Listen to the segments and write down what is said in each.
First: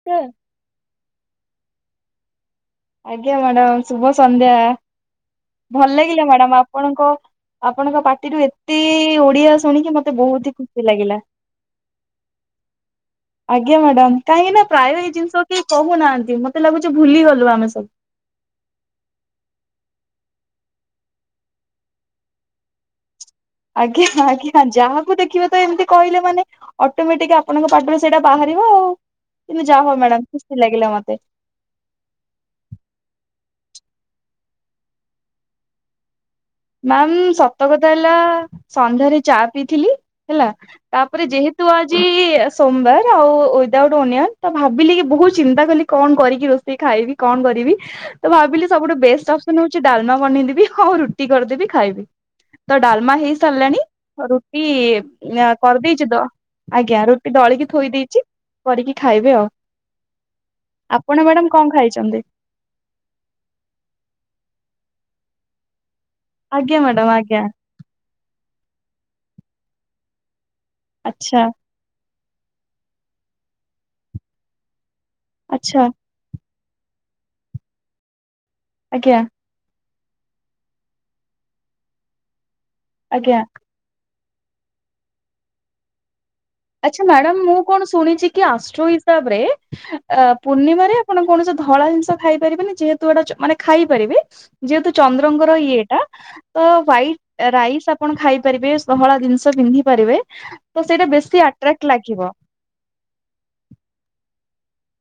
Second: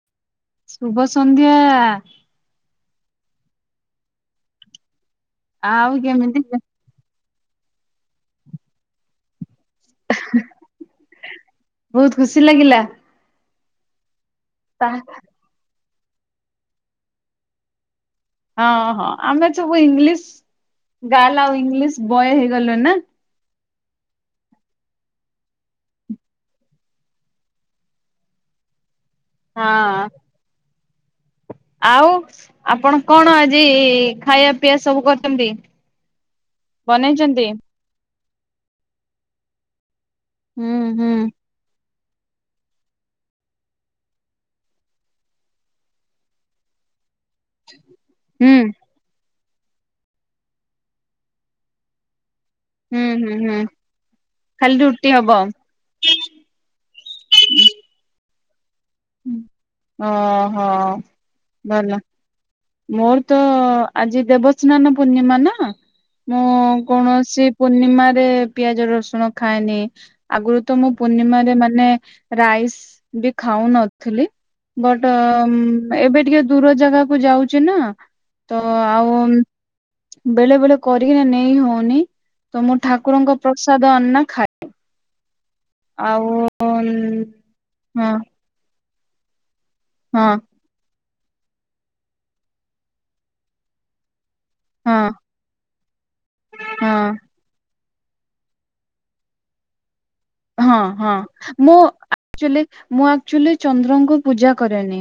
[unintelligible] ଶୁଭ ସନ୍ଧ୍ୟା। ଆଜ୍ଞା ମାଡ଼ାମ ଶୁଭ ସନ୍ଧ୍ୟା ଭଲ ଆଉ ଲାଗିଲା କେମିତି ମାଡାମ ଆ ପଣଙ୍କ ଆପଣଙ୍କ ପାଟିରୁ ଏତେ ଓଡିଆ ଶୁଣିକି ମତେ ବୋହୁତ ହି ଖୁସି ଲାଗିଲା। ବୋହୁତ ଖୁସି ଲାଗିଲା। ଆଜ୍ଞା ମାଡାମ କାହିଁକି ନା ତା ପ୍ରାୟ ଏଇ ଜିନିଷ କେହି କହୁନାହାନ୍ତି ମତେ ଲାଗୁଛି ଭୁଲି ଗଲୁ ଆମେ ସବୁ ହଁ ହଁ ଆମେ ସବୁ ଇଂଲିଶ ଗାଲ ଆଉ ଇଂଲିଶ ବୟ ହେଇଗଲୁଣି ନା ଆଜ୍ଞା ଆଜ୍ଞ ଯାହାକୁ ଦେଖିବ ତ ଏମିତି କହିଲେ ମାନେ ଅଟୋମେଟିକ ଆପଣଙ୍କ ପାଟରୁ ସେଇଟା ବାହାରିବ ଆଉ କିନ୍ତୁ ଯା ହଉ ହଁ। ମାଡାମ ଖୁସି ଲାଗିଲା ମତେ ଆଉ ଆପଣ କଣ ଆଜି ଖାଇବା ପିଆ ସବୁ କରିଛନ୍ତି। [inaudible] ମ୍ୟାମ୍ ବନେଇଛନ୍ତି? ସତ କଥା ହେଲା ସନ୍ଧ୍ୟାରେ ଚା ପିଇଥିଲି ହେଲା ହୁଁ ହୁଁ। ତାପରେ ଯେହେ ତୁ ଆଜି ସୋମବାର ଆଉ ୱିଦଆଉଟ ଓନିଅନ ତ ଭାବିଲି କି ବହୁତ ଚିନ୍ତା କଲି କଣ କରିକି ରୋଷ ଷେଇ ଖାଇବି କଣ କରିବି ତ ହୁଁ ଭାବିଲି ସବୁଠୁ ବେଷ୍ଟ ଅପ୍ସନ୍ ହଉଚି ଡାଲମା ବନେଇଦବି ହଉ ରୁ ଟି କରିଦେବି ଖାଇବି ତ ହୁଁ ଡାଲମା ହୁଁ ହୁଁ ହେଇସାରିଲାଣି ରୁଟି ଖାଲି ହବ ଉଁ ଆ କରିଦେଇଚୁ ତ ଆଜ୍ଞା ରୁଟି ଦଳିକି ଥୋଇ ଦେଇଚି। କରିକି ଖାଇବି ଆଉ ଓହୋ। ଆପଣ ମ୍ୟାଡ଼ାମ କଣ ଭଲ ଖାଇଚନ୍ତି। ମୋର ତ ଆଜି ଦେବସ୍ନାନ ପୂର୍ଣ୍ଣିମା ନା ମୁଁ ଆଜ୍ଞା ମ୍ୟାଡାମ ଆଜ୍ଞା କୌଣସି ପୂର୍ଣ୍ଣିମ ାରେ ପିଆଜ ରସୁଣ ଖାଏନି ଆଗରୁ ତ ମୁଁ ଆଚ୍ଛା ପୂର୍ଣ୍ଣିମାରେ ମାନେ ରାଇସ୍ ବି ଖାଉନଥିଲି ବଟ୍ ଆଚ୍ଛା ଏବେ ଟିକେ ଦୂର ଜାଗାକୁ ଯାଉଛି ନା ତ ଆଉ ଆଜ୍ଞା ବେଳେ ବେଳେ କରିକିନା ନେଇ ହଉନି ତ ମୁଁ ଆଜ୍ଞା ଠାକୁରଙ୍କ ପ୍ରସାଦ ଅନା ଖାଇଏ ଆଉ ଆଚ୍ଛା ମ୍ୟାଡାମ ମୁଁ କଣ ହଁ ଶୁଣିଛି କି ଆଷ୍ଟ୍ର ହିସାବରେ ହଁ ପୂର୍ଣ୍ଣିମାରେ ଆପଣ କୌଣସି ଧଳା ଜିନିଷ ଖାଇ ପାରିବେନି ଯେହେତୁ ଗଟା ମାନେ ଖାଇପାରିବେ। ଯେହେତୁ ହଁ ଚନ୍ଦ୍ରଙ୍କର ଇଏ ଟା ତ ହଁ। ହାଇଟ୍ ରାଇସ୍ ଆପଣ ଖାଇ ପାରିବେ ସହଳା ଜିନିଷ ପନ୍ଧି ପାରିବେ। ହଁ ତ ସେଇଟା ହଁ ବେଶୀ ମୁଁ ଆଟ୍ରାକ୍ଟ ଲାଗିବ ଆଚୁଲି ମୁଁ ଆକ୍ଚୁଆଲି ଚନ୍ଦ୍ରଙ୍କୁ ପୂଜା କରେନି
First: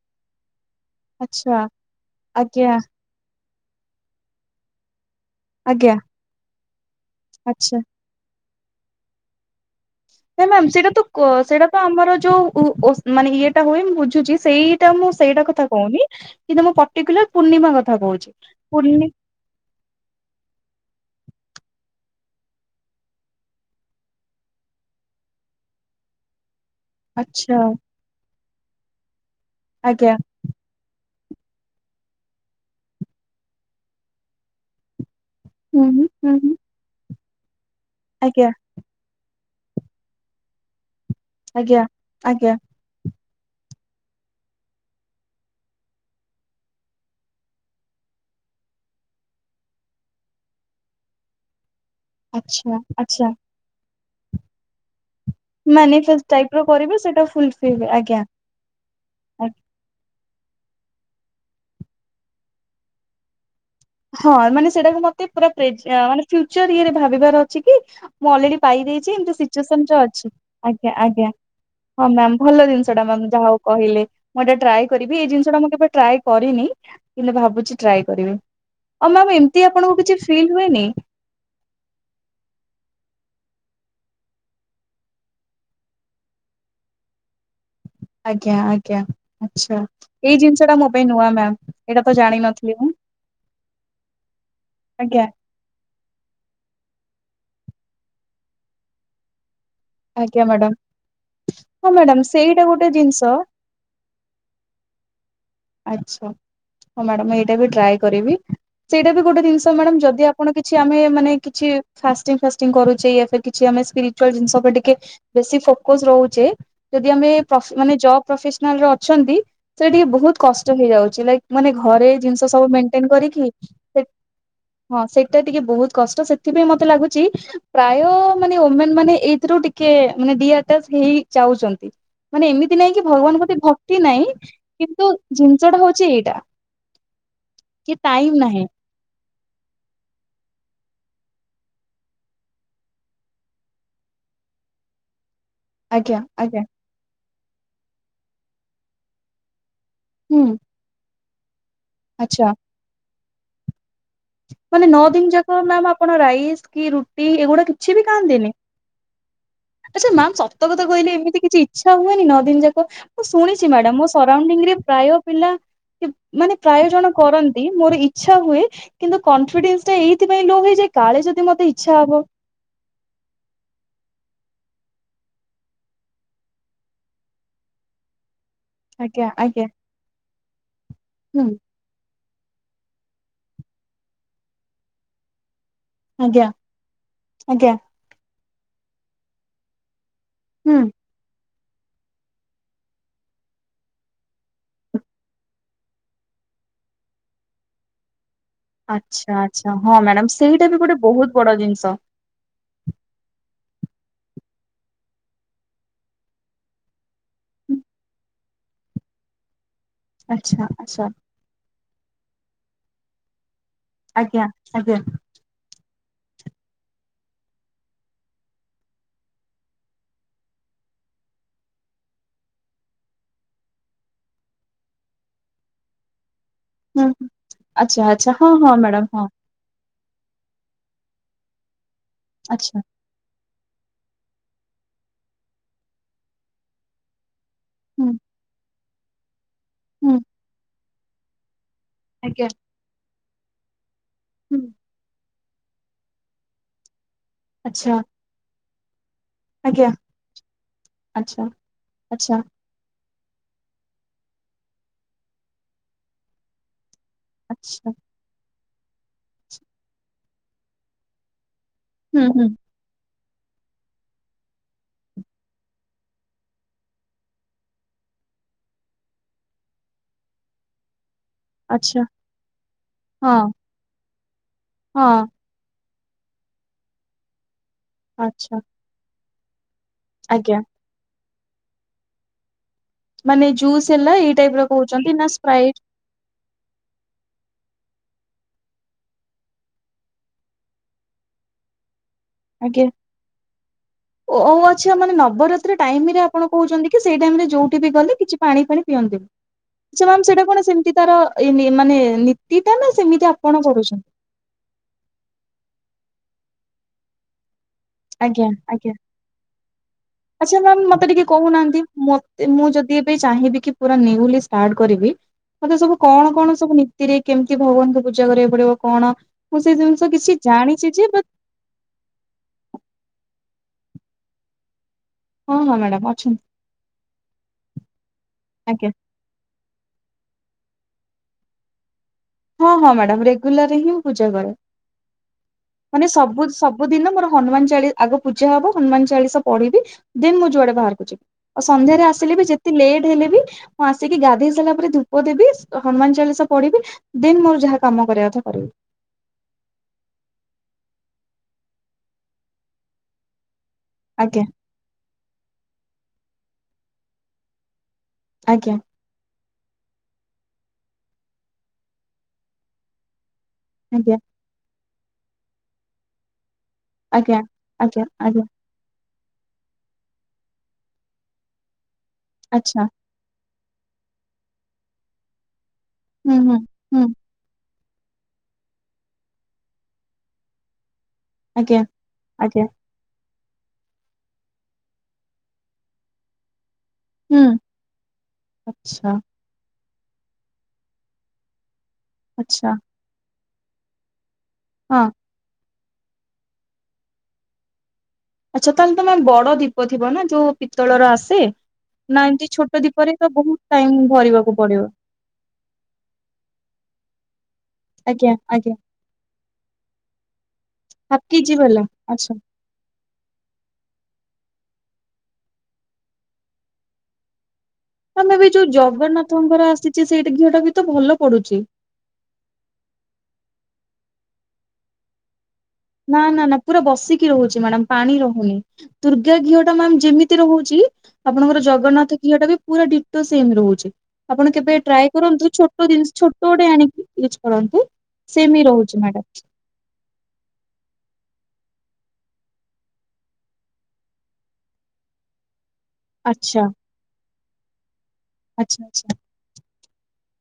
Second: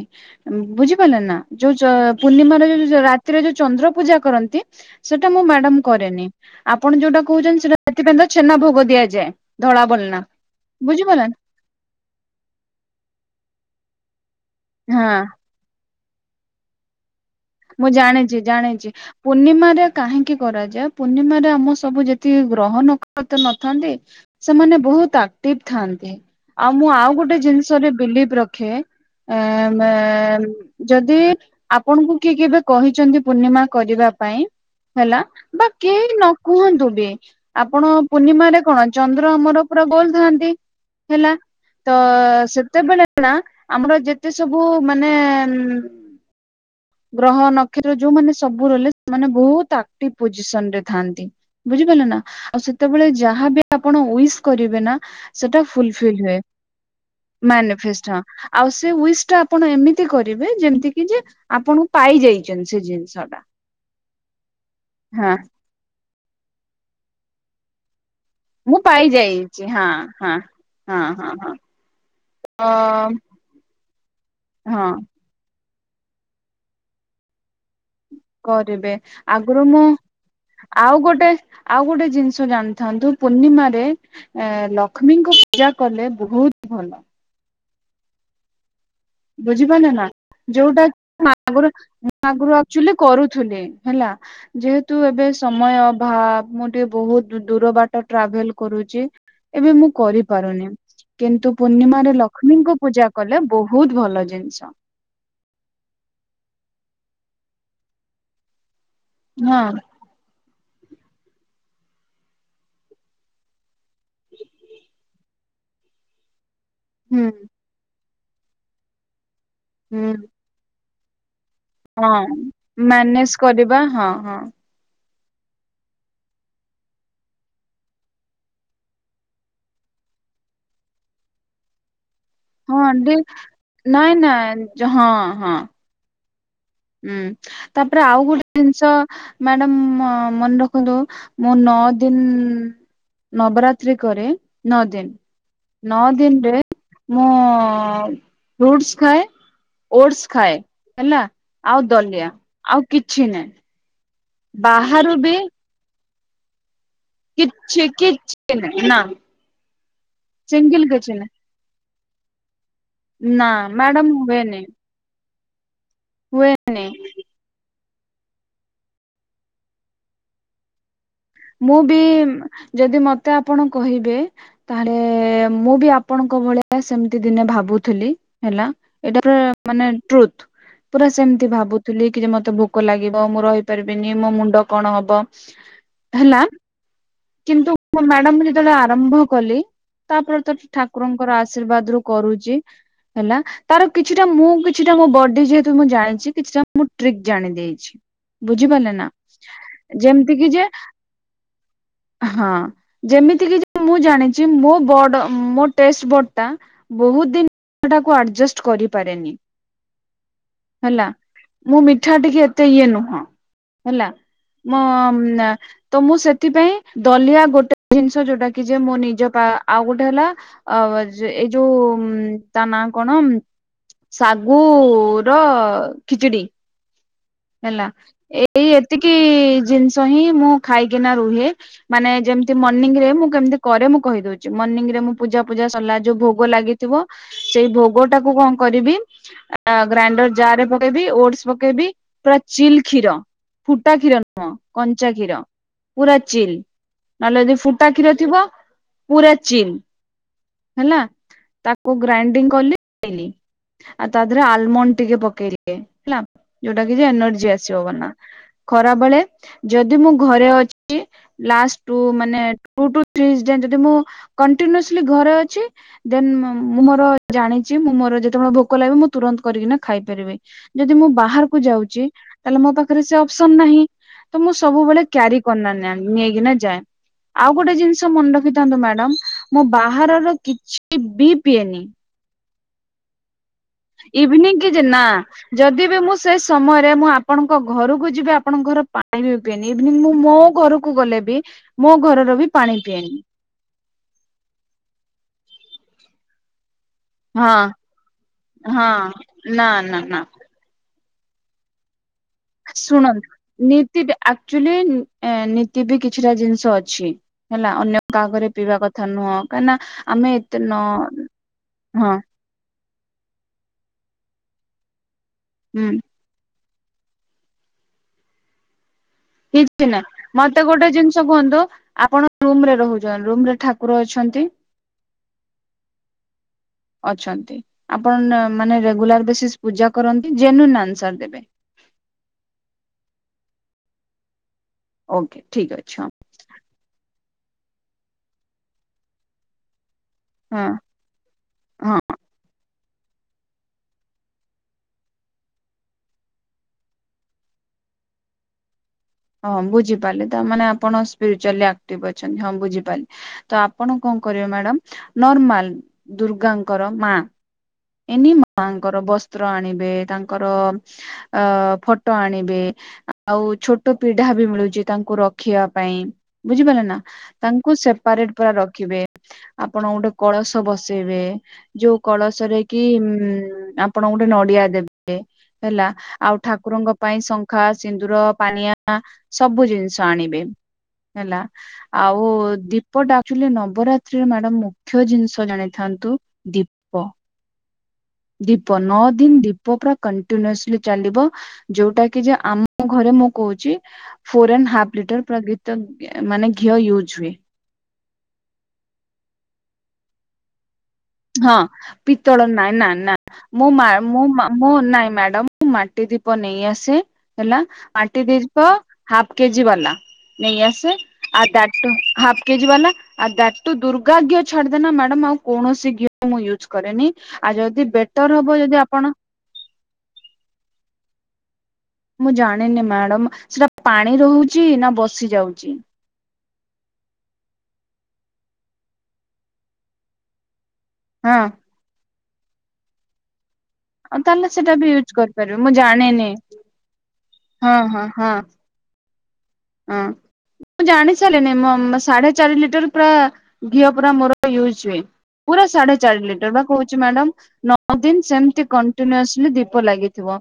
ବୁଝି ନା ଆଚ୍ଛା ଯୋଉ ପୂର୍ଣ୍ଣିମ ଆଜ୍ଞା ଯୋଉ ରାତିରେ ଯୋଉ ଚନ୍ଦ୍ର ପୂଜା କରନ୍ତି। ସେଇଟା ମୁଁ ମ୍ୟାଡାମ ଆଜ୍ଞା କରେନି ଆପଣ ଯୋଉଟା କହୁଛନ୍ତି ଆଚ୍ଛା। ସେଟା ସେଥିପାଇଁ ତ ଛେନା ଭୋଗ ଦିଆଯାଏ ଧଳା ବୋ ନା ମ ସେଇଟା ତ ସେଇଟା ତ ଆମର ଯୋଉ ମାନେ ଇଏଟା ହୁଏ ମୁଁ ବୁଝୁଛି ସେଇ ହଁ ମୁଁ ସେଇଟା କଥା କହୁନି କିନ୍ତୁ ମୁଁ ପର୍ଟିକୁଲାର ପୂର୍ଣ୍ଣିମା ମୁଁ କଥା ଜାଣିଛି ଜାଣିଛି କହୁଛି। ପୂର୍ଣ୍ଣିମାରେ କାହିଁକି କରାଯାଏ ପୂର୍ଣ୍ଣିମାରେ ଆମ ସବୁ ଯେତିକି ଗ୍ରହଣ ନଥାନ୍ତି। ସେମାନେ ବହୁତ ଆକ୍ଟିଭ ଥାଆନ୍ତି। ଆଉ ମୁଁ ଆଉ ଗୋଟେ ଆଚ୍ଛା ଜିନିଷରେ ବିଲିବ୍ ରଖେ ଏଁ ଆଜ୍ଞା ମେଁ ଯଦି ଆପଣଙ୍କୁ କିଏ କେବେ କହିଛନ୍ତି ପୂର୍ଣ୍ଣିମା କରିବା ପାଇଁ ହେଲା ବା ହୁଁ କେହି ହୁଁ ନ ହୁଁ ହୁଁ କୁହନ୍ତୁ ବି ଆପଣ ଆଜ୍ଞା। ପୂର୍ଣ୍ଣିମାରେ କଣ ଚନ୍ଦ୍ର ଆମର ପୁରା ଗୋଲ ଥାଆନ୍ତି ହେଲା ଆଜ୍ଞା ତ ଆଜ୍ଞା। ସେତେବେଳେ ଆମର ଯେତେ ସବୁ ମାନେ ଗ୍ରହ ନକ୍ଷତ୍ର ଯୋଉମାନେ ସବୁ ରହିଲେ ସେମାନେ ବହୁତ ଆକ୍ଟିଭ ପୋଜିସନରେ ଥାଆନ୍ତି। ବୁଝିପାଲେନା ଆଉ ଆଚ୍ଛା। ସେତେବେଳେ ଆଚ୍ଛା ଯାହାବି ଆପଣ ଉଇସ୍ କରିବେ ନା ସେଟା ଫୁଲଫିଲ୍ ମାନିଫେଷ୍ଟ ହୁଏ ଟାଇପ ର କରିବେ ସେଇଟା ଫୁଲଫିଲ ମ୍ୟାନିଫେଷ୍ଟ ଆଜ୍ଞା ହଁ। ଆଉ ସେ ଉଇସ୍ ଟା ଆପଣ ଏମିତି କରିବେ ଯେମିତି କି ଯେ ଆପଣଙ୍କୁ ପାଇ ଯାଇଛନ୍ତି ସେଇ ଜିନିଷଟା। ହଁ ମାନେ ସେଇଟାକୁ ମତେ ପୁର ପ୍ରେଜ୍ ଆ ମାନେ ଫ୍ୟୁଚର ଇଏରେ ଭାବିବାର ଅଛି କି ମୁଁ ଅଲରେଡି ମୁଁ ପାଇ ଦେଇଛି ଏମତି ପାଇଯାଇଛି ସିଚୁସନ୍ ହଁ ରେ ଅଛି ହଁ। ଆଜ୍ଞା ହଁ ହଁ ଆଜ୍ଞା। ହଁ ହଁ ମ୍ୟାମ ଭଲ ଅ ଜିନିଷଟା ମାମ୍ ଯାହା ହଉ କହିଲେ ମୁଁ ଏଇଟା ହଁ ଟ୍ରାଏ କରିବି ଏଇ ଜିନିଷଟା ମୁଁ କେବେ ଟ୍ରାଏ କରିନି କିନ୍ତୁ ଭାବୁଛି ଟ୍ରାଏ କରିବି। ରିବେ ଆଉ ମ୍ୟାମ ଏମିତି ଆଗରୁ ମୁଁ ଆପଣଙ୍କୁ କିଛି ଫିଲ୍ ହୁଏନି ଆଉ ଗୋଟେ ଆଉ ଗୋଟେ ଜିନିଷ ଜାଣିଥାନ୍ତୁ ପୂର୍ଣ୍ଣିମାରେ ଏ ଲକ୍ଷ୍ମୀଙ୍କ ପୂଜା କଲେ ବହୁତ ଭଲ। ଆଜ୍ଞା ଆଜ୍ଞା। ଆଚ୍ଛା। ବୁଝିପାଲେ ନା ଏଇ ଜିନିଷ ଟା ଯୋଉଟା ମୋ ପାଇଁ ନୂଆ ମ୍ୟାମ ଆରୁ ଏଇଟା ତ ଆଗୁରୁ ଜାଣିନଥିଲି ମୁଁ ଆକଚୁଆଲି କରୁଥୁଲେ ହେଲା। ଯେହେତୁ ଆଜ୍ଞା ଏବେ ସମୟ ଅଭାବ ମୁଁ ଟିକେ ବହୁତ ଦୁ ଦୂର ବାଟ ଟ୍ରାଭେଲ କରୁଛି ଏବେ ମୁଁ ଆଜ୍ଞା କରିପାରୁନି ମ୍ୟାଡାମ କିନ୍ତୁ ହଁ ପୂର୍ଣ୍ଣିମାରେ ମ୍ୟାଡାମ ସେଇଟା ଲକ୍ଷ୍ମୀଙ୍କ ଗୋଟେ ପୂଜା ଜିନିଷ କଲେ ବହୁତ ଭଲ ଜିନିଷ। ଆଚ୍ଛା ହଁ ମ୍ୟାଡ଼ାମ ଏଇଟା ବି ଟ୍ରାଏ କରିବି ସେଇଟା ବି ଗୋଟେ ହଁ ଜିନିଷ ମାଡ଼ାମ ଯଦି ଆ କଣ କିଛି ଆମେ ମାନେ କିଛି ଫାଷ୍ଟିଂ ଫାଷ୍ଟିଂ କରୁଛେ ସେ କିଛି ଆମେ ସ୍ପିରିଚୁଆଲ ଜିନିଷ ଉପ ଟି କେ ବେଶି ଫୋକସ ରହୁଛେ ଯଦି ହୁଁ। ଆମେ ପ୍ରଶ୍ ମାନେ ଜବ ପ୍ରଫେସନାଲରେ ଅଛନ୍ତି ସେଟା ଟିକେ ହୁଁ ବହୁତ କଷ୍ଟ ହେଇଯାଉଛି ଲାଇ ମାନେ ହଁ ଘରେ ଜିନିଷ ସବୁ ମେଣ୍ଟେନ ମ୍ୟାନେଜ କରିକି କରିବା ହଁ ହଁ। ହଁ ସେଟା ଟିକେ ବହୁତ କଷ୍ଟ ସେଥିପାଇଁ ମତେ ଲାଗୁଛି ପ୍ରାୟ ମାନେ ଓମେନ୍ ମାନେ ଏଇଥିରୁ ଟି କେ ମାନେ ଡିଆଟାଚ ହେଇ ଚାଉଛନ୍ତି। ମାନେ ଏମିତି ହଁ ନାଇଁକି ଦି ଭଗବାନ ପ୍ରତି ଭକ୍ତି ନାଇଁ କିନ୍ତୁ ଜିନିଷଟା ହଉଛି ଏଇଟା। ହୁଁ କି ତାପରେ ଆଉ ଟାଇମ ଗୋଟେ ନାହିଁ। ଜିନିଷ ମ୍ୟାଡାମ ମ ମନେ ରଖନ୍ତୁ ମୁଁ ନଅ ଦିନ୍ ନବରାତ୍ରି କରେ ନଅ ଦିନ। ନଅ ଆଜ୍ଞା ଦିନରେ ଆଜ୍ଞା। ମୁଁ ଫ୍ରୁଟସ ଖାଏ। ଓଟସ ହୁଁ ଖାଏ ହେଲା ଆଉ ଦଲିଆ ଆଚ୍ଛା ଆଉ କିଛି ନାଇଁ। ମାନେ ନଅ ଦିନ ଯାକ ମ୍ୟାମ ଆପଣ ରାଇସ୍ କି ରୁ ଟି ଏଗୁଡ଼ା କିଛି ବି ଖାଆନ୍ତିନି ଆଛା ମ୍ୟାମ ସତ କଥା କହିଲେ ଏମିତି କିଛି ଛା ହୁଏନି ନଅ ଦିନ ଯାକ ମୁଁ ନାହିଁ ନା ଶୁଣିଛି ମାଡ଼ାମ ମୋ ମ୍ୟାଡାମ ହୁଏନି ସରାଉଣ୍ଡିଂରେ ପ୍ରାୟ ପିଲା ମାନେ ହୁଏନି ପ୍ରାୟ ଜଣ କରନ୍ତି ମୋର ଇଚ୍ଛା ହୁଏ। କିନ୍ତୁ କନଫିଡେନ୍ସଟା ଏଇଥି ପାଇଁ ଲୋ ହେଇଯାଏ କାଳେ ଯଦି ମୋତେ ମୁଁ ବି ଇଚ୍ଛା ହବ। ଯଦି ମତେ ଆପଣ କହିବେ ତାହେଲେ ମୁଁ ବି ଆପଣଙ୍କ ଭଳିଆ ସେମିତି ଦିନେ ଭାବୁଥିଲି ହେଲା। ଆଜ୍ଞା ଏଇଟା ଆଜ୍ଞା। ମାନେ ଟ୍ରୁଥ ପୁରା ହୁଁ ସେମିତି ଭାବୁ ଥିଲି କି ଯେ ମତେ ଭୋକ ଲାଗିବ ମୁଁ ରହିପାରିବିନି ମୋ ମୁଣ୍ଡ କଣ ହବ। ହେଲା ଆଜ୍ଞା କିନ୍ତୁ ଆଜ୍ଞା ମ୍ୟାଡ଼ାମ ମୁଁ ଯେତେବେଳେ ଆରମ୍ଭ କଲି ତାପରେ ତ ହୁଁ। ଠାକୁରଙ୍କର ଆଶୀର୍ବାଦ ରୁ କରୁଛି ହେଲା। ତାର କିଛିଟା ମୁଁ କିଛିଟା ମୋ ବଡ଼ି ଯେହେତୁ ମୁଁ ଜାଣିଛି କିଛିଟା ମୁଁ ଟ୍ରିକ୍ ଜାଣି ଦେଇଛି। ବୁଝିପାରିଲେ ନା ଆଚ୍ଛା ଆଚ୍ଛା ହଁ ମ୍ୟାଡାମ ଯେମିତି କିି ଯେ ସେଇଟା ବି ଗୋଟେ ବହୁତ ବଡ଼ ଜିନିଷ। ହଁ ଯେମିତି କି ଯେ ମୁଁ ଜାଣିଛି ମୋ ବଡ଼ ମୋ ଟେଷ୍ଟବୋର୍ଡ଼ ଟା ବହୁତ ଦିନ ତାକୁ ଆଡଜଷ୍ଟ କରିପାରେନି। ଆଚ୍ଛା, ହେଲା ଆଚ୍ଛା। ମୁଁ ମିଠା ଟିକେ ଏତେ ଇଏ ନୁହଁ ହେଲା ଆଜ୍ଞା ମୋ ଆଜ୍ଞା ତ ମୁଁ ସେଥିପାଇଁ ଦଲିଆ ଗୋଟେ ଜିନିଷ ଯୋଉଟା କି ଯେ ମୋ ନିଜ ଆଉ ଗୋଟେ ହେଲା ଅ ଏଇ ଯୋଉ ତା ନାଁ କଣ? ଶାଗୁ ର ଖିଚୁଡି। ହୁଁ, ହୁଁ। ହେଲା ଏଇ ଏତିକି ଜିନିଷ ମୁଁ ଖାଇକିନା ରୁହେ ମାନେ ଯେମିତି ମୁଁ ଆଚ୍ଛା ମଣିଂରେ ମୁଁ କେମ୍ କରେ ମୁଁ କହିଦଉଛି ମର୍ଣ୍ଣିିଂ ରେ ମୁଁ ପୂଜା ପୂଜା ସରିଲା ଯୋଉ ଭୋଗ ଲାଗିଥିବ। ସେଇ ଭୋଗ ହୁଁ ଟାକୁ କଣ କରିବି ହୁଁ ଗ୍ରାଇଣ୍ଡର ଯାରେ ପ ପଳେଇବି ଓଡସ ପଳେଇବି ପୁରା ଆଜ୍ଞା ଚିଲ କ୍ଷୀର ଫୁଟା କ୍ଷୀର ନୁହଁ କଂ ହୁଁ କଞ୍ଚାକ୍ଷୀର ପୁରା ଚିଲ୍ ନହେଲେ ଯଦି ଫୁଟା ଆଚ୍ଛା କ୍ଷୀର ଥିବ ପୁରା ଚିଲ୍ ଆଜ୍ଞା ହେଲା ଆଚ୍ଛା ତାକୁ ଆଚ୍ଛା ଗ୍ରାଇଡିଙ୍ଗ କଲି। ପକେଇଲି ଆଉ ତାଦେହରେ ଆଲମଣ୍ଡ ଟିକେ ପକେଇଲି। [inaudible] କିଛି ଏନର୍ଜି ଆଚ୍ଛା ଆସିବବ ନା। ଖରାବେଳେ ଯଦି ମୁଁ ଘରେ ଅଛି ଲାଷ୍ଟ ଟୁ ହୁଁ ହୁଁ ମିନିଟ୍ ଟୁ ଟୁ ତ୍ରୀସ୍ ମୁଁ କଣ୍ଟିନିଅସ୍ଲି ଘରେ ଅଛି। ଦେନ୍ ମୁଁ ମୋର ଜାଣିଛି ମୁଁ ମୋର ଯେତେବେଳେ ଭୋକ ଲାଗିବ, ମୁଁ ତୁରନ୍ତ କରିକିନା ଖାଇପାରିବି। ଯଦି ମୁଁ ବାହାରକୁ ଆଚ୍ଛା ଯାଉଛି ତାହାଲେ ମୋ ପାଖରେ ସେ ହଁ ଅପସନ ନାହିଁ ତ ମୁଁ ସବୁବେଳେ ହଁ କ୍ୟାରି [inaudible] ନେଇକିନା ଯାଏ ଆଉ ଗୋଟେ ଜିନିଷ ମନେ ଆଚ୍ଛା ରଖିଥାନ୍ତୁ ମ୍ୟାଡାମ। ମୁଁ ବାହାରର ଆଜ୍ଞା କିଛି ବି ପିଏନି। ମାନେ ଜୁ ଇଭିନିଂ କି ଯେ ନା ଯଦି ବି ମୁଁ ସେ ସମୟରେ ମୁଁ ଆପଣଙ୍କ ଘରକୁ ଯିବି ଆପଣଙ୍କ ଘର ପାଣି ବି ପିଇନି ଇଭନି ମୁଁ ମୋ ଘରକୁ ଗଲେ ବି। ମୋ ଘରର ବି ପାଣି ଆଜ୍ଞା ପିଏନି। ଓ ଆଚ୍ଛା ମାନେ ନବରାତ୍ରି ଟାଇମରେ କଣ କହୁଛନ୍ତି କି ସେଇ ଟାଇମ ରେ ହଁ ଯୋଉଠି ବି ଗଲେ କିଛି ପାଣି ଫାଣି ହଁ ପିଅନ୍ତିନି, ନା ନା ଆଛା ନା ମାନେ ସେଟା କଣ ସେମି ତାର ଏ ମାନେ ନୀତି ଟା ନା ସେମିତି ଆପଣ କରୁଛନ୍ତି? ଆକ୍ ଚୁଆଲି ନୀତି ବି କିଛିଟା ଜିନିଷ ଅଛି ହେଲା ଅନ୍ୟ କାହାଘରେ ଆଜ୍ଞା ପିଇବା ଆଜ୍ଞା। କଥା ନୁହଁ କାହିଁକିନା ଆମେ ଆଚ୍ଛା ଏତେ ନ ମ୍ୟାାମ ମତେ ଟିକେ କହୁନାହାନ୍ତି ହଁ ମୋତେ ମୁଁ ଯଦି ଏବେ ଚାହିଁବି କି ପୁରା ନିୟୁଲି ଷ୍ଟାର୍ଟ କରିବି ମତେ ହୁଁ ସବୁ କଣ କଣ ସବୁ ନୀତି ରେ କେମିତି ଭଗବାନଙ୍କୁ ପୂଜା କରିବାକୁ ପଡିବ କଣ? ମୁଁ ସେଇ କିଛି ନା ଜିନିଷ କିଛି ମତେ ଜାଣିଛି ଗୋଟେ ଯେ ଜିନିଷ ବଟ୍ କୁହନ୍ତୁ ଆପଣ ରୁମ ରେ ରହୁଛ ରୁମରେ ଠାକୁର ଅଛନ୍ତି? ହଁ ହଁ ମ୍ୟାଡାମ ଅଛନ୍ତି ଅଛନ୍ତି ଆପଣ ମାନେ ଆଜ୍ଞା ରେଗୁଲାର ବେସିସ୍ ପୂଜା କରନ୍ତି ଜେନୁଇନ୍ ଆନ୍ସର ଦେବେ। ହଁ ହଁ ମ୍ୟାଡାମ ରେଗୁଲାର ହିଁ ପୂଜା କରେ ଓକେ ଠିକ ଅଛି ମାନେ ହଁ ସବୁ ସବୁ ସବୁ ଦିନ ମୋର ହନୁମାନ ଚାଳିଶା ଆଗ ପୂଜା ହବ ହନୁମାନ ଚାଳିଶା ପଢିବି ଦେନ ମୁଁ ହଁ ଯୁଆଡେ ବାହାରକୁ ଯିବି। ହଁ ସନ୍ଧ୍ୟାରେ ଆସିଲେ ବି ଯେତେ ଲେଟ୍ ହେଲେ ବି ମୁଁ ଆସିକି ଗାଧେଇ ସାରିଲା ପରେ ଧୂପ ଦେବି ହନୁମାନ ଚାଳିଶା ପଢିବି ଦେନ୍ ମୋର ଯାହା କାମ କରିବା କଥା କରିବି। ହଁ ବୁଝିପାରିଲି ତ ମାନେ ଆପଣ ସ୍ପିରିଚୁଆଲି ଆକ୍ଟିଭ ଅଛନ୍ତି ବୁଝିପାରିଲି। ତ ଆପଣ କଣ ଆଜ୍ଞା କରିବେ ମ୍ୟାଡାମ ନର୍ମାଲ ଦୁର୍ଗାଙ୍କର ମାଆ ଏନି ଆଜ୍ଞା ମାଙ୍କର ବ ତ୍ର ଆଣିବେ ତାଙ୍କର ଫଟୋ ଆଣିବେ ଆଉ ଛୋଟ ଆଜ୍ଞା। ପିଢା ବି ମିଳୁଛି ତାଙ୍କୁ ରଖିବା ପାଇଁ ବୁଝିପାରିଲେ ନା ଆଜ୍ଞା ତାଙ୍କୁ ଆଜ୍ଞା ସେପାରେଟ ଆଜ୍ଞା ପୁରା ରଖ ରଖିବେ ଆପଣ ଗୋଟେ କଳସ ବସେଇବେ ଯୋଉ କଳସରେ କି ଆଚ୍ଛା ଆପଣ ଗୋଟେ ନଡିଆ ଦେବେ ହେଲା ହୁଁ ଆଉ ହୁଁ ଠାକୁରଙ୍କ ହୁଁ ପାଇଁ ଶଙ୍ଖା ସିନ୍ଦୁର ପାନିଆ ସବୁ ଜିନିଷ ଆଣିବେ। ହେଲା ଆଜ୍ଞା ଆଉ ଆଜ୍ଞା ଦୀପ ଟା ଆକଚୁଆଲି ନବରାତ୍ରିରେ ମ୍ୟାଡାମ୍ ମୁଖ୍ୟ ଜିନିଷ ଜାଣିଥାନ୍ତୁ ଦୀପ। ହୁଁ। ଦୀପ ନଅ ଆଚ୍ଛା ଦିନ ଦୀପ ପୁରା କଣ୍ଟିନ୍ୟୁସଲି ଚାଲିବ ଯୋଉଟା କି ଯେ ଆଚ୍ଛା ଆମ ଘରେ ମୁଁ କହୁଛି ଫୋର୍ ଆନ୍ ହାଫ୍ ହଁ ଲିଟର ପୁରା ଘି ତ ମାନେ ଘିଅ ୟୁଜ୍ ହୁଏ। ଆଚ୍ଛା ତାହେଲେ ତମେ ବଡ ଦୀପ ଥିବ ନା ଯୋଉ ପିତଳର ଆସେ ହଁ ନା ପିତଳ ଏମିତି ନାଇଁ ଛୋଟ ନା ଦୀପରେ ନା ନା ତ ବହୁତ ମୁଁ ଟାଇମ ଭରିବାକୁ ମୁଁ ପଡିବ ନାଇଁ ମ୍ୟାଡମ୍ ମୁ ମାଟି ଦୀପ ନେଇ ଆସେ ହେଲା ମାଟି ଆଜ୍ଞା ଦୀପ ଆଜ୍ଞା ହାଫ କେଜି ବାଲା ନେଇ ଆସେ ହାପ୍ ଆ କେଜି ବାଲା ଦ୍ୟାଟୁ ଆଚ୍ଛା ହାଫ କେଜିି ବାଲା। ଆଉ ଦ୍ୟାଟୁ ଦୁର୍ଗା ଘିଅ ଛାଡି ଦେଲେ ମ୍ୟାଡାମ ଆଉ କୌଣସି ଘିଅ ମୁଁ ୟୁଜ୍ କରେନି ଆଉ ଯଦି ବେଟର ହବ ଯଦି ଆପଣ ଙ୍କର ଆସିଛି ସେଇଟା ଘିଅ ଟା ବି ତ ଭଲ ପଡୁଛି। ମୁଁ ଜାଣିନି ମ୍ୟାଡାମ ସେଟା ପାଣି ରହୁଛି ନା ବସି ଯାଉଛି? ନା ନା ନା ପୁରା ବସିକି ରହୁଛି ମ୍ୟାଡାମ ପାଣି ରହୁନି ଦୁର୍ଗା ଘିଅ ଟା ମ୍ୟାମ୍ ଯେମିତି ରହୁଛି ହଁ ଆପଣଙ୍କର ଜଗନ୍ନାଥ ଘିଅ ଟା ବି ପୁରା ଡିଟୋ ସେମ ରହୁଛି। ଆଉ ତାହେଲେ ଆପଣ ସେଟା କେବେ ବି ୟୁଜ ଟ୍ରାଏ କରନ୍ତୁ କରିପାରିବେ ମୁଁ ଛୋଟ ଜିନିଷ ଜାଣିନି ଛୋଟ ଗୋଟେ ଆଣିକି ୟୁଜ ହଁ କରନ୍ତୁ ହଁ ହଁ ସେମ୍ ହିଁ ରହୁଛି ମ୍ୟାଡ଼ାମ୍। ହଁ। ମୁଁ ଜାଣି ସାରିଲିନି ସାଢେ ଚାରି ଲିଟର ପୁରା ଘିଅ ପୁରା ମୋର ୟୁଜ ହୁଏ। ପୁରା ସାଢେ ଚାରି ଲିଟର ଆଚ୍ଛା ବା କହୁଛି ମ୍ୟାଡାମ୍ ନଅ ଦିନ ସେମତି ଆଚ୍ଛା ଆଚ୍ଛା କନ୍ଟିନୀଅସ୍ଲି ଦୀପ ଲାଗିଥିବ।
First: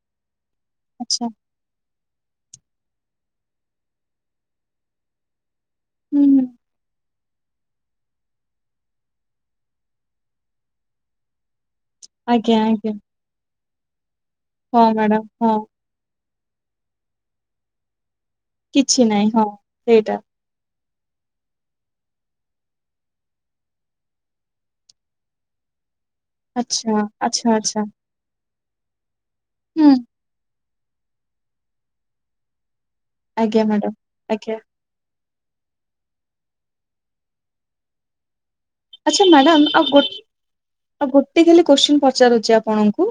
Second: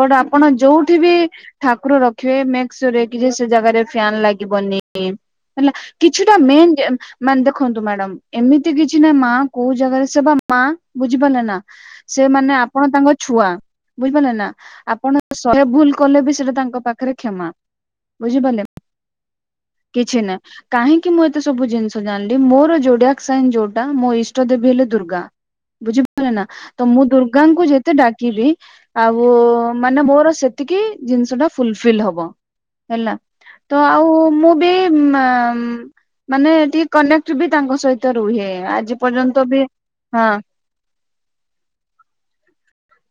ବଟ ଆପଣ ଯୋଉଠି ବି ଆଚ୍ଛା ଠାକୁର ରଖିବେ ମେକସିଓର କି ଜାଗାରେ ଫ୍ୟାନ ଲାଗିବନି ହେଲା ହୁଁ କିଛିଟା ହୁଁ। ମେନ୍ ମାନେ ଦେଖନ୍ତୁ ମ୍ୟାଡାମ ଏମିତି କିଛି ନା ମା କୋଉ ଜାଗାରେ ସେ ବା ମା ବୁଝିପାରିଲେ ନା ସେ ମାନେ ଆଜ୍ଞା ଆପଣ ଆଜ୍ଞା ତାଙ୍କ ଛୁଆ ବୁଝିପାରିଲେ ନା ହଁ ମ୍ୟାଡାମ ହଁ ଆପଣ ଭୁଲ କଲେ ବି ସେଟା ତାଙ୍କ ପାଖରେ କ୍ଷମା ବୁଝିପାରିଲେ କିଛି ନାହିଁ ହଁ ସେଇଟା। କିଛି ନାଇ। କାହିଁକି ମୁଁ ଏତେ ସବୁ ଜିନିଷ ଜାଣିଲି ମୋର ଯୋଡିଆକ୍ ସାଇନ ଯୋଉଟା ମୋ ଇଷ୍ଟ ଦେବୀ ହେଲେ ଦୁର୍ଗା। ବୁଝିପାରିଲେ ନା ତ ଆଚ୍ଛା ମୁଁ ଆଚ୍ଛା ଦୁର୍ଗାଙ୍କୁ ଆଚ୍ଛା ଯେତେ ଡା ଲି ଆଉ ହୁଁ ମାନେ ମୋର ସେତିକି ଜିନିଷ ଟା ଫୁଲଫିଲ୍ ହବ। ହେଲା ଆଜ୍ଞା ତ ମ୍ୟାଡାମ ଆଉ ମୁଁ ଆଜ୍ଞା ବି ମାନେ ଟିକେ କନେକ୍ଟ ବି ତାଙ୍କ ସହିତ ରୁହେ। ଆଚ୍ଛା ପର୍ଯ୍ୟନ୍ତ ବି ମ୍ୟାଡ଼ାାମ ଆଉ ଗୋଟ ହଁ ଆଉ ଗୋଟେ ଖାଲି କୋଶ୍ଚିନ ପଚାରୁଛି ଆପଣଙ୍କୁ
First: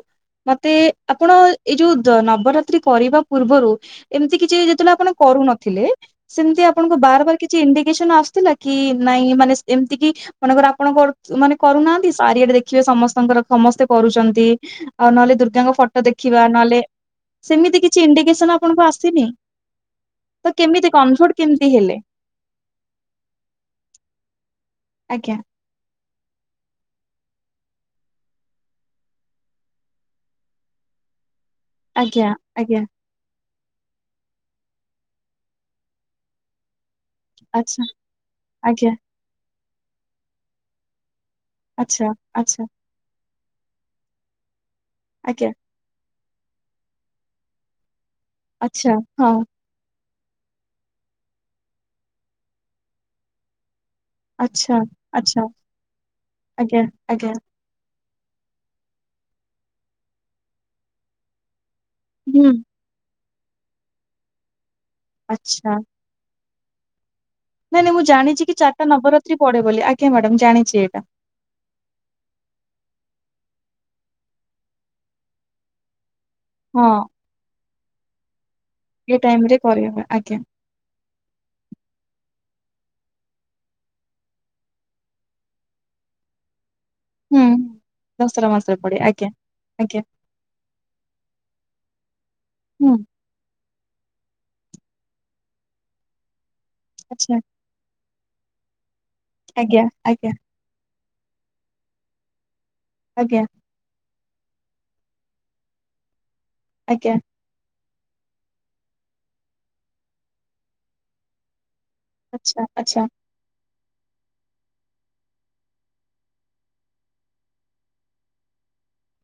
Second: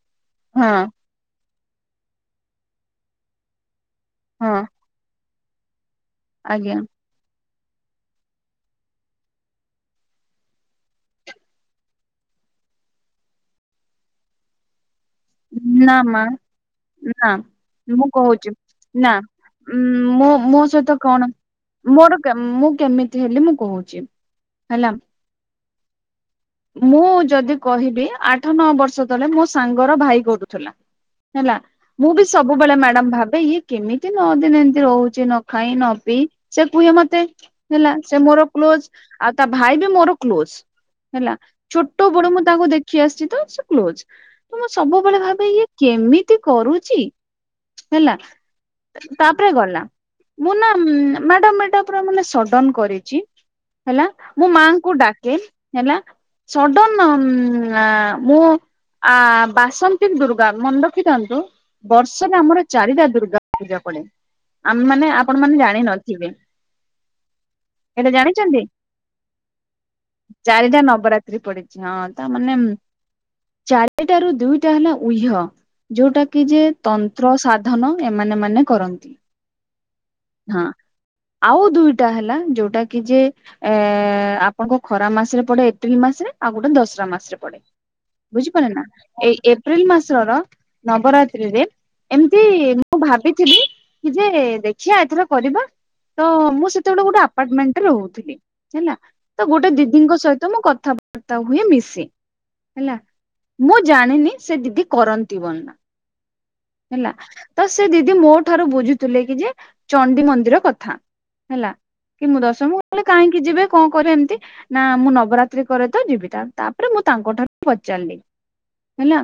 ହଁ ମତେ ଆପଣ ଏଇ ଯୋଉ ନବରାତ୍ରି କରିବା ପୂର୍ବରୁ ଏମିତି ହଁ କିଛି ଯେତେବେଳେ ଆପଣ କରୁନଥିଲେ ସେମତି ଆଜ୍ଞା ଆପଣଙ୍କୁ ବାର ବାର କିଛି ଇଣ୍ଡିକେସନ ଆସୁଥିଲା କି ନାଇଁ ମାନେ ଏମିତି କି ମନେକର ଆପଣ କରୁ ମାନେ କରୁନାହାନ୍ତି ଚ଼ାରିଆଡେ ଦେଖିବେ ସମସ୍ତଙ୍କର ସମସ୍ତେ କରୁଛନ୍ତି ଆଉ ନହେଲେ ଦୁର୍ଗାଙ୍କ ନା ଫଟୋ ମା ଦେଖିବା ନହେଲେ ନା ସେମିତି କିଛି ମୁଁ କହୁଛି ଇଣ୍ଡିକେସନ ଆପଣଙ୍କୁ ନା ଆସିନି ଉଁ ମୁଁ ତ ମୋ କେମିତି ସହିତ କଣ କନଭର୍ଟ କେମିତି ହେଲେ ମୋର ମୁଁ କେମିତି ହେଲି ମୁଁ କହୁଛି ହେଲା ଆଜ୍ଞା ମୁଁ ଯଦି କହିବି ଆଠ ନଅ ବର୍ଷ ତଳେ ମୋ ସାଙ୍ଗର ଭାଇ କରୁଥିଲା। ହେଲା। ମୁଁ ବି ଆଜ୍ଞା ସବୁବେଳେ ଆଜ୍ଞା ମ୍ୟାଡାମ ଭାବେ ଇଏ କେମିତି ନ ଦିନ ଏମିତି ରହୁଛି ନ ଖାଇ ନ ପିଇ ସେ କୁହେ ମତେ ଆଚ୍ଛା ହେଲା ସେ ମୋର କ୍ଲୋଜ ଆଜ୍ଞା ଆଉ ତା ଭାଇ ବି ମୋର କ୍ଲୋଜ ହେଲା ଛୋଟ ଆଚ୍ଛା ବେଳୁ ମୁଁ ଆଚ୍ଛା ତାଙ୍କୁ ଦେଖି ଆସିଛି ତ ସେ କ୍ଲୋଜ ତ ମୁଁ ସବୁବେଳେ ଭାବେ ଆଜ୍ଞା ଇଏ କେମିତି କରୁଛି ହେଲା ଆଚ୍ଛା ହଁ ତାପରେ ଗଲା ମୁଁ ନା ମ୍ୟାଡ଼ମ୍ ଏଇଟା ପୁରା ମାନେ ସଡନ କରିଛି। ହେଲା ମୁଁ ଆଚ୍ଛା ମାଙ୍କୁ ଡାକେ ଆଚ୍ଛା ହେଲା ଆଜ୍ଞା ସଡନ ଉଁ ଆଜ୍ଞା ନା ମୁଁ ଆ ବାସନ୍ତ ଦୁର୍ଗା ମନେ ରଖିଥାନ୍ତୁ ବର୍ଷରେ ହୁଁ ଆମର ଚାରିଟା ଦୁର୍ଗା ପୂଜା ପଡେ ଆମେମାନେ ଆପଣ ମାନେ ଆଚ୍ଛା। ଜାଣିନ ଥିବେ ନାଇଁ ନାଇ ମୁଁ ଜାଣିଛି କି ଚାରଟା ନବରାତ୍ରି ପଡ଼େ ବୋଲି ଆଜ୍ଞା ମ୍ୟାଡାମ ଜାଣିଛି ଚାରିଟା ଏଇଟା ନବରାତ୍ ପଡିଛି ହଁ ତା ମାନେ ଚାରିଟାରୁ ଦୁଇଟା ହେଲା ଉଇହ ଯୋଉଟା କି ଯେ ହଁ। ତନ୍ତ୍ର ସାଧନ ଏମାନେ ମାନେ କରନ୍ତି। ଟାଇମରେ କରିହବ ଆଜ୍ଞା ହଁ ଆଉ ଦୁଇଟା ହେଲା ଯୋଉଟା କି ଯେ ଏ ଏ ଆପଣଙ୍କ ଖରା ମାସରେ ପଡେ ଏପ୍ରିଲ ମାସରେ ଆଉ ଗୋଟେ ଦଶରା ହୁଁ ମାସରେ ହୁଁ ପଡେ। ଦଶରା ବୁଝିପାରିଲ ମାସରେ ନା ପଡେ ଆଜ୍ଞା। ଏଇ ଏପ୍ରିଲ ଆଜ୍ଞା ମାସର ନବରାତ୍ରିରେ ଏମିତି ହୁଁ ମୁଁ ଭାବିଥିଲି କି ଯେ ଦେଖିବା ଏଥର କରିବା ତ ମୁଁ ସେତେବେଳେ ଗୋଟେ ଆଚ୍ଛା ଆପାର୍ଟମେଣ୍ଟରେ ରହୁଥିଲି। ହେଲା ତ ଗୋଟେ ଆଜ୍ଞା ଦିଦିଙ୍କ ଆଜ୍ଞା ସହିତ ମୁଁ କଥାବାର୍ତ୍ତା ହୁଏ ମିଶେ ହେଲା ଆଜ୍ଞା। ମୁଁ ଜାଣିନି ସେ ଦିଦି କରନ୍ତି ବର୍ଣ୍ଣନା ହେଲା ଆଜ୍ଞା ତ ସେ ଦିଦି ମୋ ଠାରୁ ବୁଝୁଥିଲେ କି ଯେ ଚଣ୍ଡି ମନ୍ଦିର କଥା ହେଲା କି ମୁଁ ଆଚ୍ଛା ଦଶମ ଆଚ୍ଛା। କଲେ କାହିଁକି ଯିବେ କଣ କରରେ ଏମତି ନା ମୁଁ ନବରାତ୍ରି କରେ ତ ଯିବି ତା ତାପରେ ମୁଁ ତାଙ୍କଠାରୁ ପଚାରିଲି ହେଲା